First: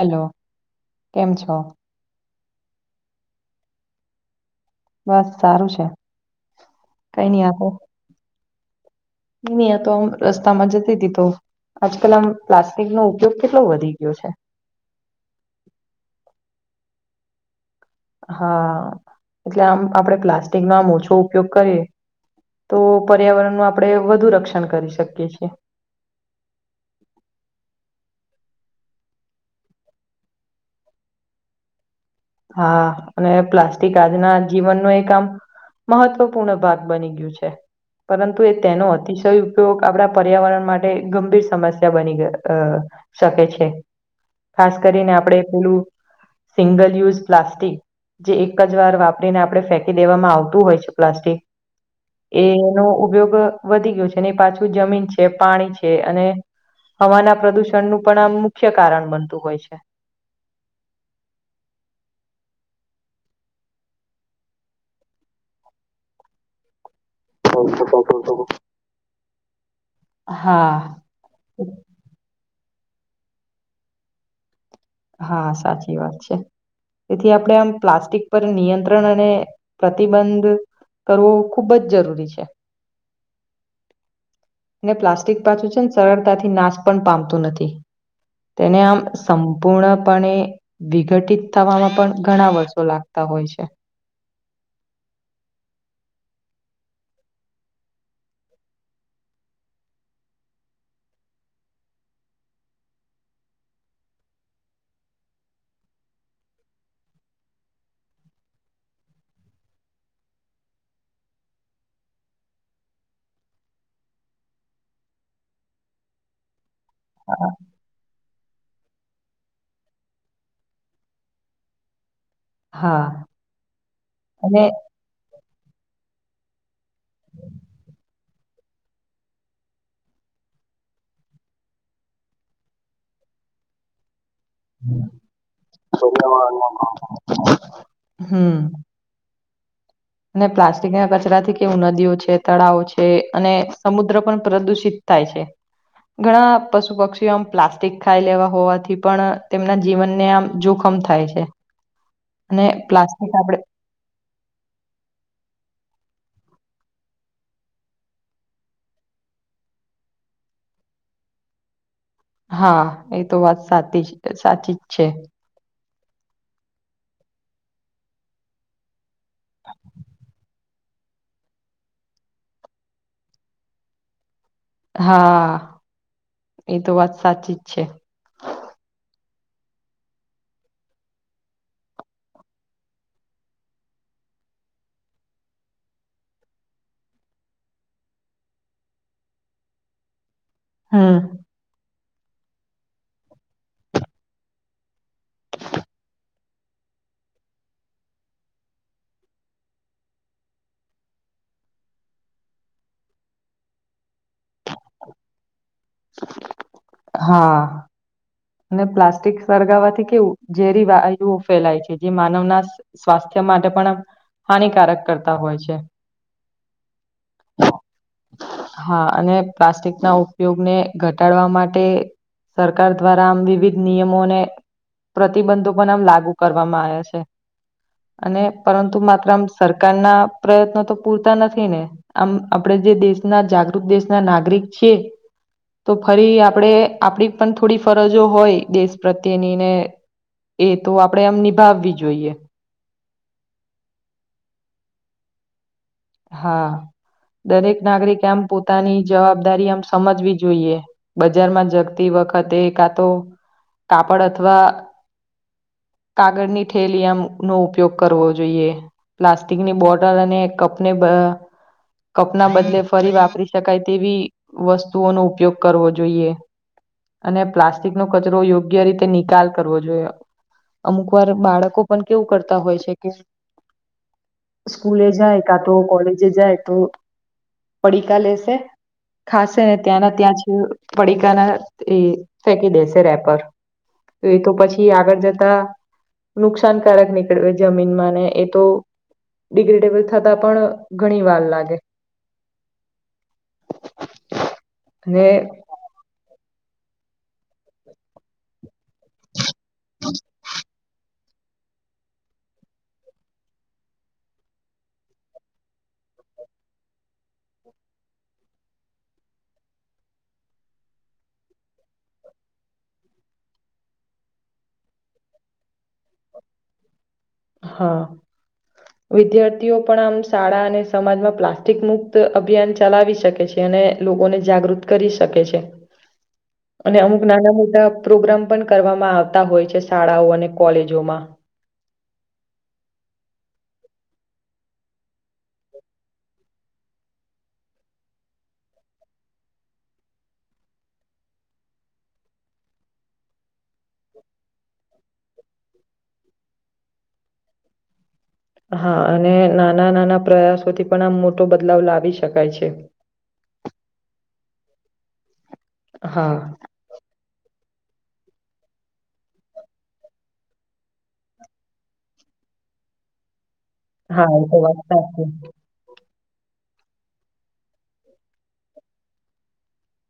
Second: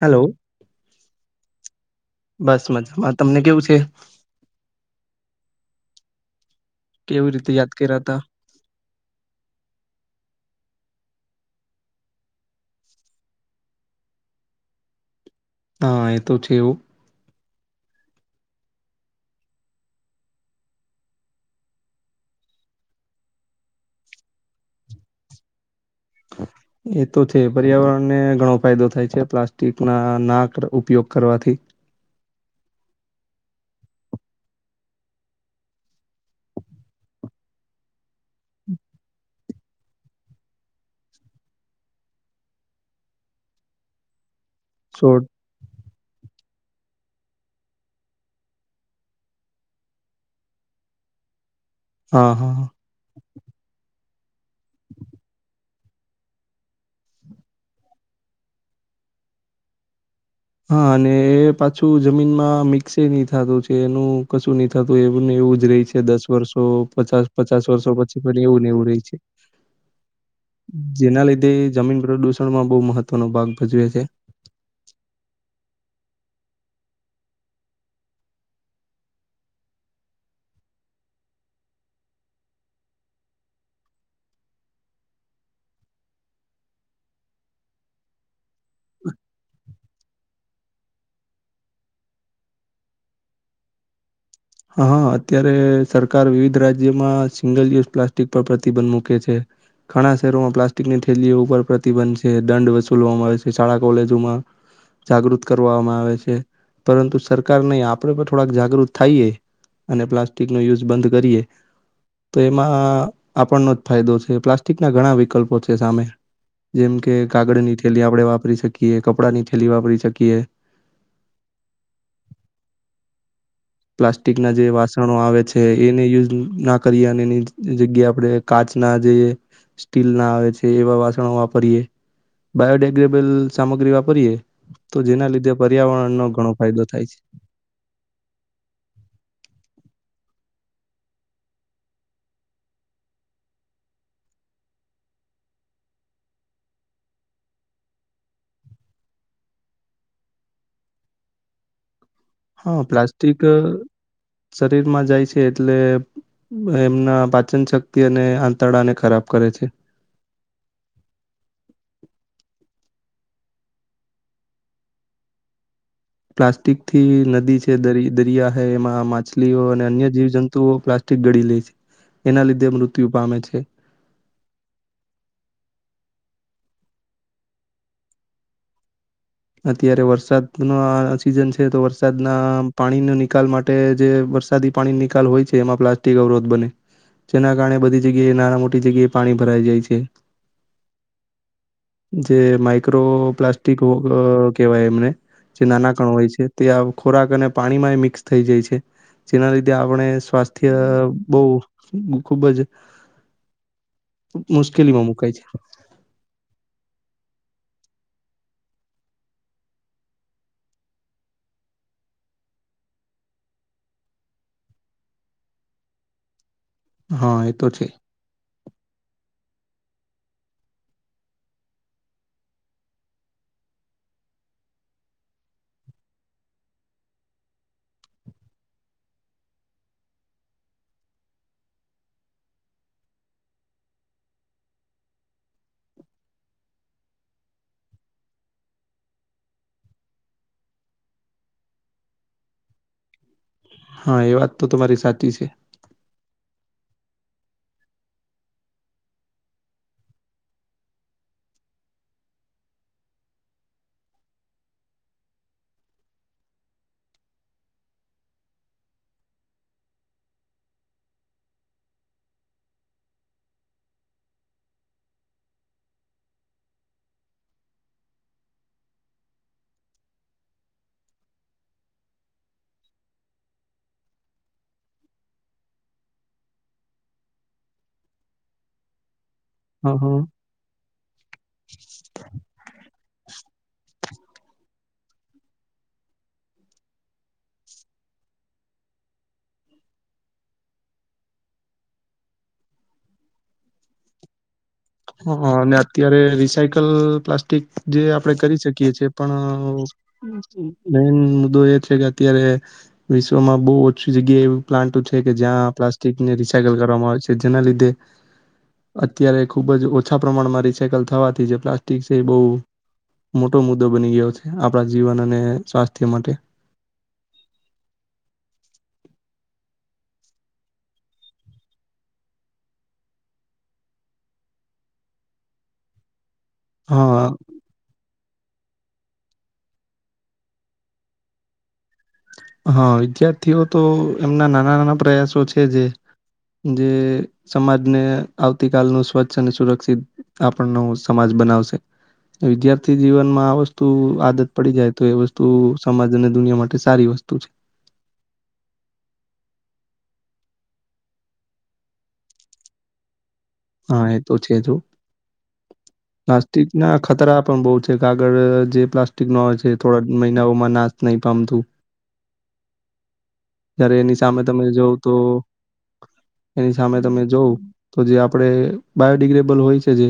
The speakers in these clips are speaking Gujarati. હેલો કેમ છો? બસ મજામાં તમને કેવું છે બસ સારું છે કેવી રીતે યાદ કર્યા તા નહી તો રસ્તામાં જતી તી તો આજ કલ આમ પ્લાસ્ટિકનો ઉપયોગ કેટલો વધી ગયો છે હા એ તો છે એવું હા એટલે આમ આપડે પ્લાસ્ટિકનો આમ ઓછો ઉપયોગ કરીએ તો પર્યાવરણનું આપણે વધુ રક્ષણ કરી શકીએ છીએ હ [unintelligible] એ તો છે પર્યાવરણ ને ઘણો ફાયદો થાય છે પ્લાસ્ટિક ના નાક ઉપયોગ કરવાથી હા અને પ્લાસ્ટિક આજના જીવન નો એક આમ મહત્વપૂર્ણ ભાગ બની ગયું છે પરંતુ એ તેનો અતિશય ઉપયોગ આપણા પર્યાવરણ માટે ગંભીર સમસ્યા બની ગ શકે છે ખાસ કરીને છોડ આપડે પેલું સિંગલ યુઝ પ્લાસ્ટિક જે એક જ વાર વાપરીને આપણે ફેંકી દેવામાં આવતું હોય છે પ્લાસ્ટિક હા એ હા એનો ઉપયોગ વધી ગયો છે પાછું જમીન છે પાણી છે અને હવાના પ્રદુષણનું પણ આમ મુખ્ય કારણ બનતું હોય છે હા અને એ પાછું જમીનમાં મિક્સ નહી થતું છે એનું કશું નહી થતું એ બ એવું જ રહી છે દસ વર્ષો પચાસ પચાસ વર્ષો પછી એવું નને એવું રે છે હા જેના લીધે જમીન પ્રદૂષણમાં બહુ મહત્વનો ભાગ ભજવે છે હા સાચી વાત છે તેથી આપણે આમ પ્લાસ્ટિક પર નિયંત્રણ અને પ્રતિબંધ કરવો ખૂબ જ જરૂરી છે પ્લાસ્ટિક પાછું છે ને સરળતાથી નાશ પણ પામતું નથી તેને આમ સમ પૂર્ણપણે વિઘટિત થવામાં પણ ઘણા વર્ષો લાગતા હોય છે હા હા અત્યારે સરકાર વિવિધ રાજ્યમાં સિંગલ યુઝ પ્લાસ્ટિક પર પ્રતિબંધ મૂકે છે ઘણા શહેરોમાં પ્લાસ્ટિકની ઠેલીઓ ઉપર પ્રતિબંધ છે દંડ વસૂલવામાં આવે છે શાળા કોલેજોમાં જાગૃત કરવામાં આવે છે પરંતુ સરકાર નહી આપડે પણ થોડાક જાગૃત થાઈએ અને પ્લાસ્ટિક નો યુઝ બંધ કરીએ તો એમાં આપણનો જ ફાયદો છે પ્લાસ્ટિકના ઘણા વિકલ્પો છે સામે જેમ કે કાગળ ની થેલી આપડે વાપ વાપરી શકીએ કપડાની થેલી વાપરી શકીએ હા પ્લાસ્ટિક ના અને જે વાસણો આવે છે એને યુઝ ના કરીએ અને એની જગ્યા આપણે કાચ ના જઈએ સ્ટીલ ના આવે છે એવા વાસણો વાપરીએ બાયોડેગ્રેબલ સામગ્રી વાપરીએ તો જેના લીધે પર્યાવરણનો ઘણો ફાયદો થાય છે હમ્મ. અને પ્લાસ્ટિક ના કચરાથી કેવું નદીઓ છે તળાવો છે અને સમુદ્ર પણ પ્રદુષિત થાય છે ઘણા પશુ પક્ષીઓ આમ પ્લાસ્ટિક ખાઈ લેવા હોવાથી પણ તેમના જીવનને આમ જોખમ થાય છે અને હા પ્લાસ્ટિક આપડે શરીર માં જાય છે એટલે એમના પાચન શક્તિ અને આંતરડાને ખરાબ કરે છે હા એ તો વાત સાતી જ સાચી જ છે. પ્લાસ્ટિકથી નદી છે દર દરિયા હ એમાં માછલીઓ અને અન્ય જીવ જંતુ તુ પ્લાસ્ટિક ગડી લે છે એના લીધે મૃત્યુ પામે છે. હા એ તો વાત સાચી જ છે. અત્યારે વરસાદનો સિઝન છે તો વરસાદના પાણીનો નિકાલ માટે જે વરસાદી પાણી નિકાલ હોય છે એમાં પ્લાસ્ટિક અવરોધ બને જેના કારણે બધી જગ્યાએ નાના મોટી જગ્યાએ પાણી ભરાઈ જાય છે. હમ્મ. જે માઈક્રો પ્લાસ્ટિકો અ કેવાય એમને જે નાના કણ હોય છે. તે ખોરાક અને પાણીમાં એ મિક્સ થઈ જાય છે. જેના લીધે આપણે સ્વાસ્થ્ય બહુ ખુબ જ મુશ્કેલીમાં મુકાય છે. હા. અને પ્લાસ્ટિક સળગાવવાથી કેવું, ઝેરી વાયુઓ ફેલાય છે. જે માનવના સ્વાસ્થ્ય માટે પણ હાનિકારક કરતા હોય છે. હા, એ તો છે. હા અને પ્લાસ્ટિકના ઉપયોગને ઘટાડવા માટે સરકાર દ્વારા આમ વિવિધ નિયમો અને પ્રતિબંધો પણ આમ લાગુ કરવામાં આવ્યા છે. અને પરંતુ માત્ર આમ સરકારના પ્રયત્નો તો પૂરતા નથી ને, આમ આપડે જે દેશના જાગૃત દેશના નાગરિક છીએ. તો ફરી આપણેે, આપડી પણ થોડી ફરજો હોય, દેશ પ્રત્યેની ને એ તો આપણેે એમ નિભાવવી જોઈએ. હા, એ વાત તો તમારી સાચી છે. હા. દરેક નાગરિકે આમ પોતાની જવાબદારી આમ સમજવી જોઈએ. બજારમાં જતી વખતે કા તો કાપડ અથવા કાગળની થેલી આમનો ઉપયોગ કરવો જોઈએ. પ્લાસ્ટિકની બોટલ અને કપ ને બ કપના બદલે ફરી વાપરી શકાય તેવી વસ્તુઓનો ઉપયોગ કરવો જોઈએ. અને પ્લાસ્ટિનો કચરો યોગ્ય રીતે નિકાલ કરવો જોઈએ. અમુક વાર બાળકો પણ કેવું કરતા હોય છે કે, સ્કૂલે જાય કા તો કોલેજે જાય તો પડીકા લેશે. ખાસેને હા ત્યાંના, હા ત્યાં જ પડીકાના એ ફેંકી દેશે રેપર. એ તો પછી આગળ જતા નુકસાનકારક નીકળવે જમીનમાં ને એ તો, ડિગ્રેડેબલ થતા પણ ઘણી વાર લાગે. હ, અને અત્યારે રિસાયકલ પ્લાસ્ટિક જે આપણે કરી શક કયે છે પણ [unintelligible] મુદ્દો એ છે કે અત્યારે વિશ્વમાં બહુ ઓછી જગ્યાએ એવ પ્લાન્ટ છે કે જ્યાં પ્લાસ્ટિકની રીસાકલ કરવામાં આવે છે. જેના લીધે અત્યારે ખુબ જ ઓછા પ્રમાણમાં રીસાયકલ થવાથી જે પ્લાસ્ટિક છે એ બહુ મોટો મુદ્દો બની ગયો છે. આપણા જીવન અને સ્વાસ્થ્ય માટે તેઓ પણ આમ શાળા અને સમાજમાં પ્લાસ્ટિક મુક્ત અભિયાન ચલાવી શકે છે. અને લોકોને જાગ ગૃત કરી શકે છે. અને અમુક હા નાના મોટા પ્રોગ્રામ પણ કરવામાં આવતા હોય છે શાળાઓ અને કોલેજોમાં. હા, વિદ્યાર્થીઓ તો એમના નાના નાના પ્રયાસો છે જે જે સમાજને આવતી કાલનું સ્વચ્છ અને સુરક્ષિત આપણનું સમાજ બનાવશે. વિદ્યાર્થી જીવનમાં આ વસ્તુ આદત પડી જાય તો, એ વસ્તુ સમાજ અને દુનિયા માટે સારી વસ્તુ. ત [unintelligible] હા, અને નાના નાના પ્રયાસોથી પણ આમ મોટો બદલાવ લાવી શકાય છે. [inaudible] હા, એ તો છે તો હા નાસ્તિકના ખતરા પણ બહુ છે. આાગળ જે પ્લાસ્ટિકનો હોય છે થોડા મહિનાઓમાં નાશ નહી પામતું. [inaudible] જયારે એની હા સામે એ તો તમે વાત જોવં તો સાચી. એની સામે તમે જોવ તો જે આપ આપણે બાયોડિગ્રેબલ હોય છે જે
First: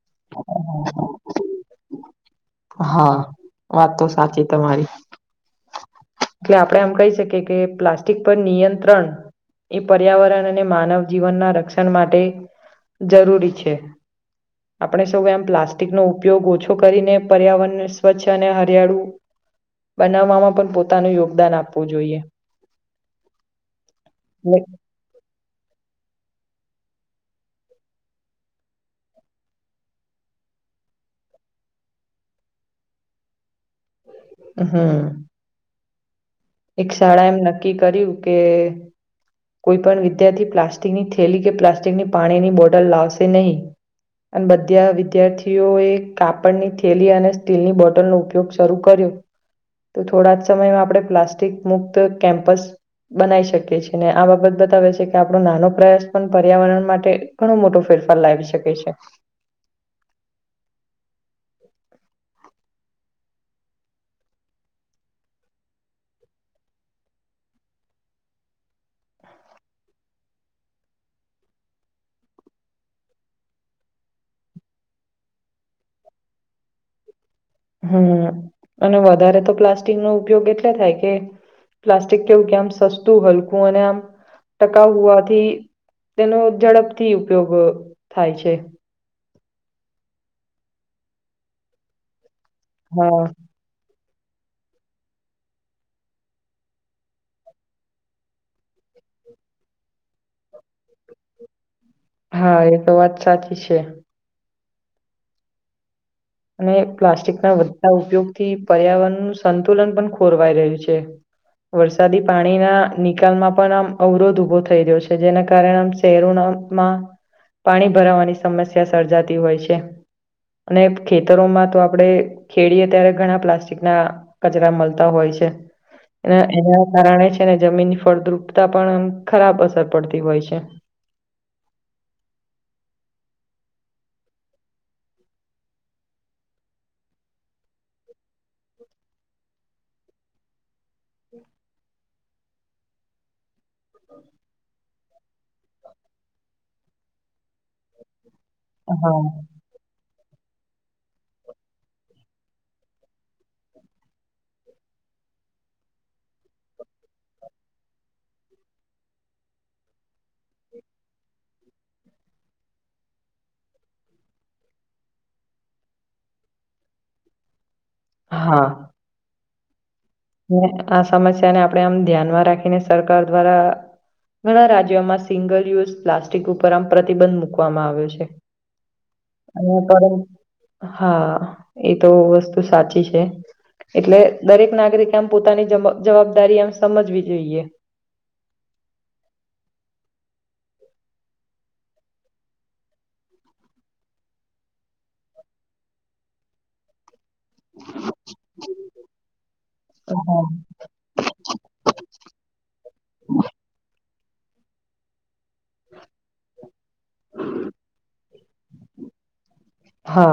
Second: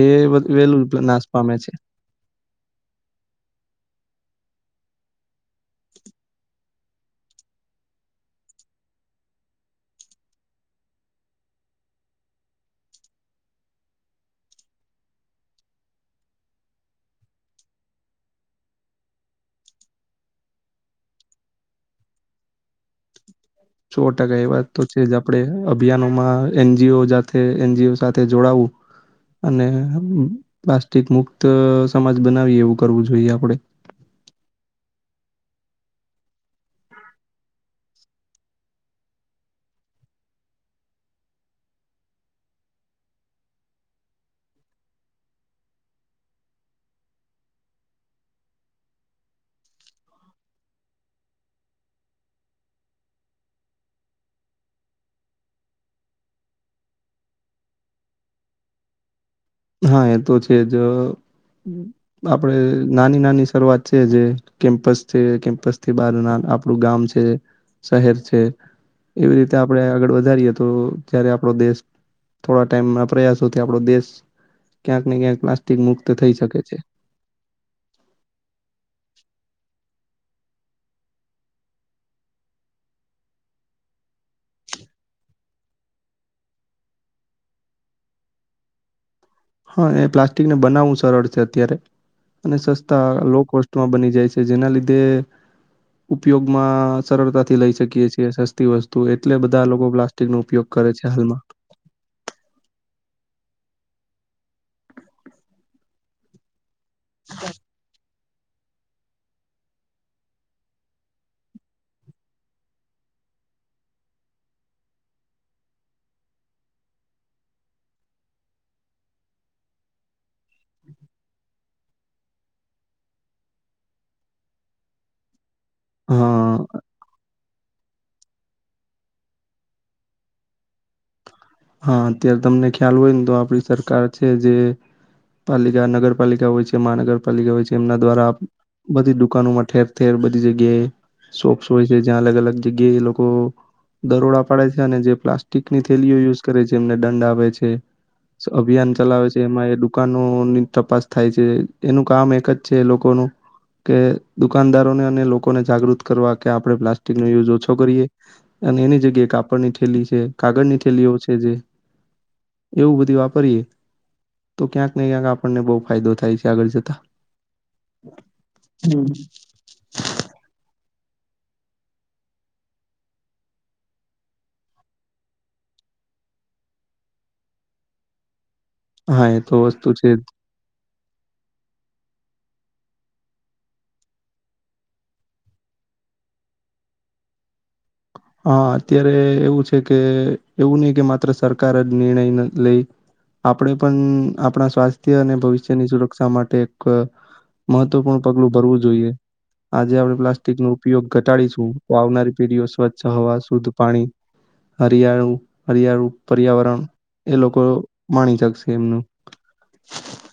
એ વેલું નાશ પામે છે હા વાત તો સાચી તમારી એટલે આપણે એમ કહી શકીએ કે પ્લાસ્ટિક પર નિયંત્રણ એ પર્યાવરણ અને માનવ જીવનના રક્ષણ માટે જરૂરી છે આપણે સૌ એમ પ્લાસ્ટિકનો ઉપયોગ ઓછો કરીને પર્યાવરણને સ્વચ્છ અને હરિયાળુ બનાવવામાં પણ પોતાનું યોગદાન આપવું જોઈએ સો ટકા એ વાત તો છે જ આપ આપણે અભિયાનોમાં એનજીઓ જા એનજીઓ સાથે જોડાવું અને પ્લાસ્ટિક મુક્ત સમાજ બનાવીએ એવું કરવું જોઈએ આપડે હા એક શાળા એમ નક્કી કર્યું કે કોઈ પણણ વિદ્યાર્થી પ્લાસ્ટિકની થેલી કે પ્લાસ્ટિકની પાણીની બોટલ લાવશે નહીં અને બધા વિદ્યાર્થીઓએ કાપડની થેલી અને સ્ટીલની બોટલનો ઉપયોગ શરૂ કર્યો તો થોડા જ સમયમાં આપણે પ્લાસ્ટિક મુક્ત કેમ્પસ બનાવી શકીએ છેએ ને આ બાબત બતાવે છે કે આપણો નાનો પ્રયાસ પણ પર્યાવરણ માટે ઘણો મોટો ફે ફેરફારાવી શકે છે હા એ તો છે જ આપણે નાની નાની શરૂઆત છે જે કેમ્પસ છે કેમ્પસ થી બાર ના આપડું ગામ છે શહેર છે એવી રીતે આપણે આગળ વધારીએ તો જયારે આપણો દેશ થોડા ટાઈમ ના પ્રયાસોથી આપણો દેશ ક્યાંક ને ક્યાંક પ્લાસ્ટિક મુક્ત થઈ શકે છે હમ અને વધારે તો પ્લાસ્ટિક નો ઉપયોગ એટલે થાય કે પ્લાસ્ટિક કેવું કે આમ સસ્તું હલકું અને આમ ટકાઉ હોવાથી તેનો ઝડપથી ઉપયોગ થાય છે હા એ પ્લાસ્ટિકને બનાવવું સરળ છે અત્યારે અને સસ્તા હા લો કોસ્ટમાં બની જાય છે જેના લીધે ઉપયોગમાં સરળતાથી લઈ શકીએ છીએ સસ્તી વસ્તુ એટલે બધા લોકો પ્લાસ્ટિક નો ઉપયોગ કરે છે હાલમાં હા એ તો વાત સાચી છે અને પ્લાસ્ટિક ના વઘતા ઉપયોગ થી પર્યાવરણનું સંતુલન પણ ખોરવાઈ રહ્યું છે વરસાદી પાણીના નિકાલમાં પણ આમ અવરોધ ઉભો થઈ રહ્યો છે જેના કારણે આમ શહેરોના પાણી ભરાવાની સમસ્યા સર્જાતી હોય છે અને ખેતરોમાં તો આપડણે ખેડીએ ત્યારે ઘણા પ્લાસ્ટિક ના કચરા મળતા હોય છે એ હા એના કારણે છે ને જમીન ફળદ્રુપતા પણ એમ ખરાબ અસર પડતી હોય છે હા અત્યારે તમને ખ્યાલ હોય ને તો આપડી સરકાર છે જે પાલિકા નગરપાલિકા હોય છે મહાનગરપાલિકા હોય છે એમના દ્વારા બધી દુકાનોમાં ઠેર ઠેર બધી જગ્યાએ શોપ્સ હોય છે જ્યાં અલગ અલગ જગ્યાએ એ લોકો દરોડા પાડે છે અને જે પ્લાસ્ટિક ની થેલીઓ યુઝ કરે છે એમને દંડ આવે છે અભિયાન હા ચલાવે છે એમાં એ દુકાન તપાસ થાય છે એનું કામ એક જ છે લોકોનું કે દુકાનદારોને અને લોકોને જાગૃત કરવા કે આપણે પ્લાસ્ટિક નો યુઝ ઓછો કરીએ અને એની જગ્યાએ કાપડની થેલી છે, કાગળ ની થેલીઓ છે, જે એવુ બધી, વાપરીએ તો ક્યાંક ને ક્યાંક આપણને બહુ ફાયદો થાય છે, આગળ જતા હા હમ્મ આ સમસ્યાને આપણે, આમ ધ્યાનમાં રાખીને સરકાર દ્વારા ઘણા રાજ્યોમા સિંગલ યુઝ પ્લાસ્ટિક ઉપર, આમ પ્રતિબંધ મુૂકવામાં આવ્યો છે. હા એ તો વસ્તુ છે અને જ. હા, એ તો વસ્તુ સાચી છે, એટલે દરેક નાગરિક મ પોતાની જવાબદારી, એમ સમજવી જોઈએ. હા, અત્યારે એવું છે, કે એવું નહી કે માત્ર સરકાર જ નિર્ણય લઈ આપણે પણ આપણા સ્વાસ્થ્ય અને ભવિષ્યની, સુરક્ષા માટે એક મહત્વપૂર્ણ પગલુ, ભરવુ જોઈએ. આજે આપણે હા પ્લાસ્ટિકનો ઉપયોગ ઘટાડીશુ, તો આવનારી પીઢીઓ સ્વચ્છ હવા શુદ્ધ, પાણી હરિયાળુ, હરિયાળુ પર્યાવરણ એ લોકો માણી, શકશે એમનું હા,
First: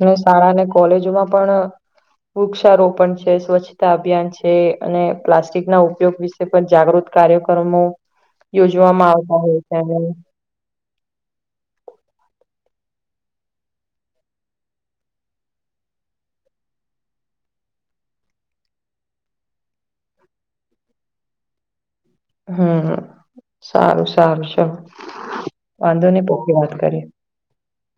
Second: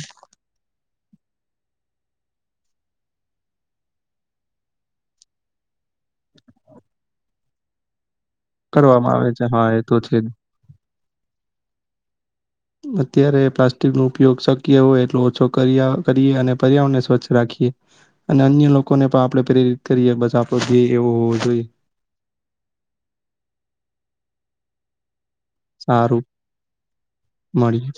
અને શાળા, અને કોલેજોમા પણ વૃક્ષારોપણ છે. સ્વચ્છતા અભિયાન છે, અને પ્લાસ્ટિક ના ઉપયોગ વિશે પણ જાગૃત કાર્યક્રમો યોજવામા, કરવામાં આવે આવતા હોય હા છે. એ તો જ. અત્યારે પ્લાસ્ટિકનો ઉપયોગ શક્ય હોય. એટલો ઓછો, કરીએ અને પર્યાવરણને સ્વચ્છ, રાખીએ. અને અન્ય લોકોને પણ આપડે પ્રેરિત કરીએ બસ આપડો ધ્યે એવો હોવો, જોઈએ. હમ સારુ, સારુ છે. વાંધો, ને સારું પોખ વાત કરી મળીએ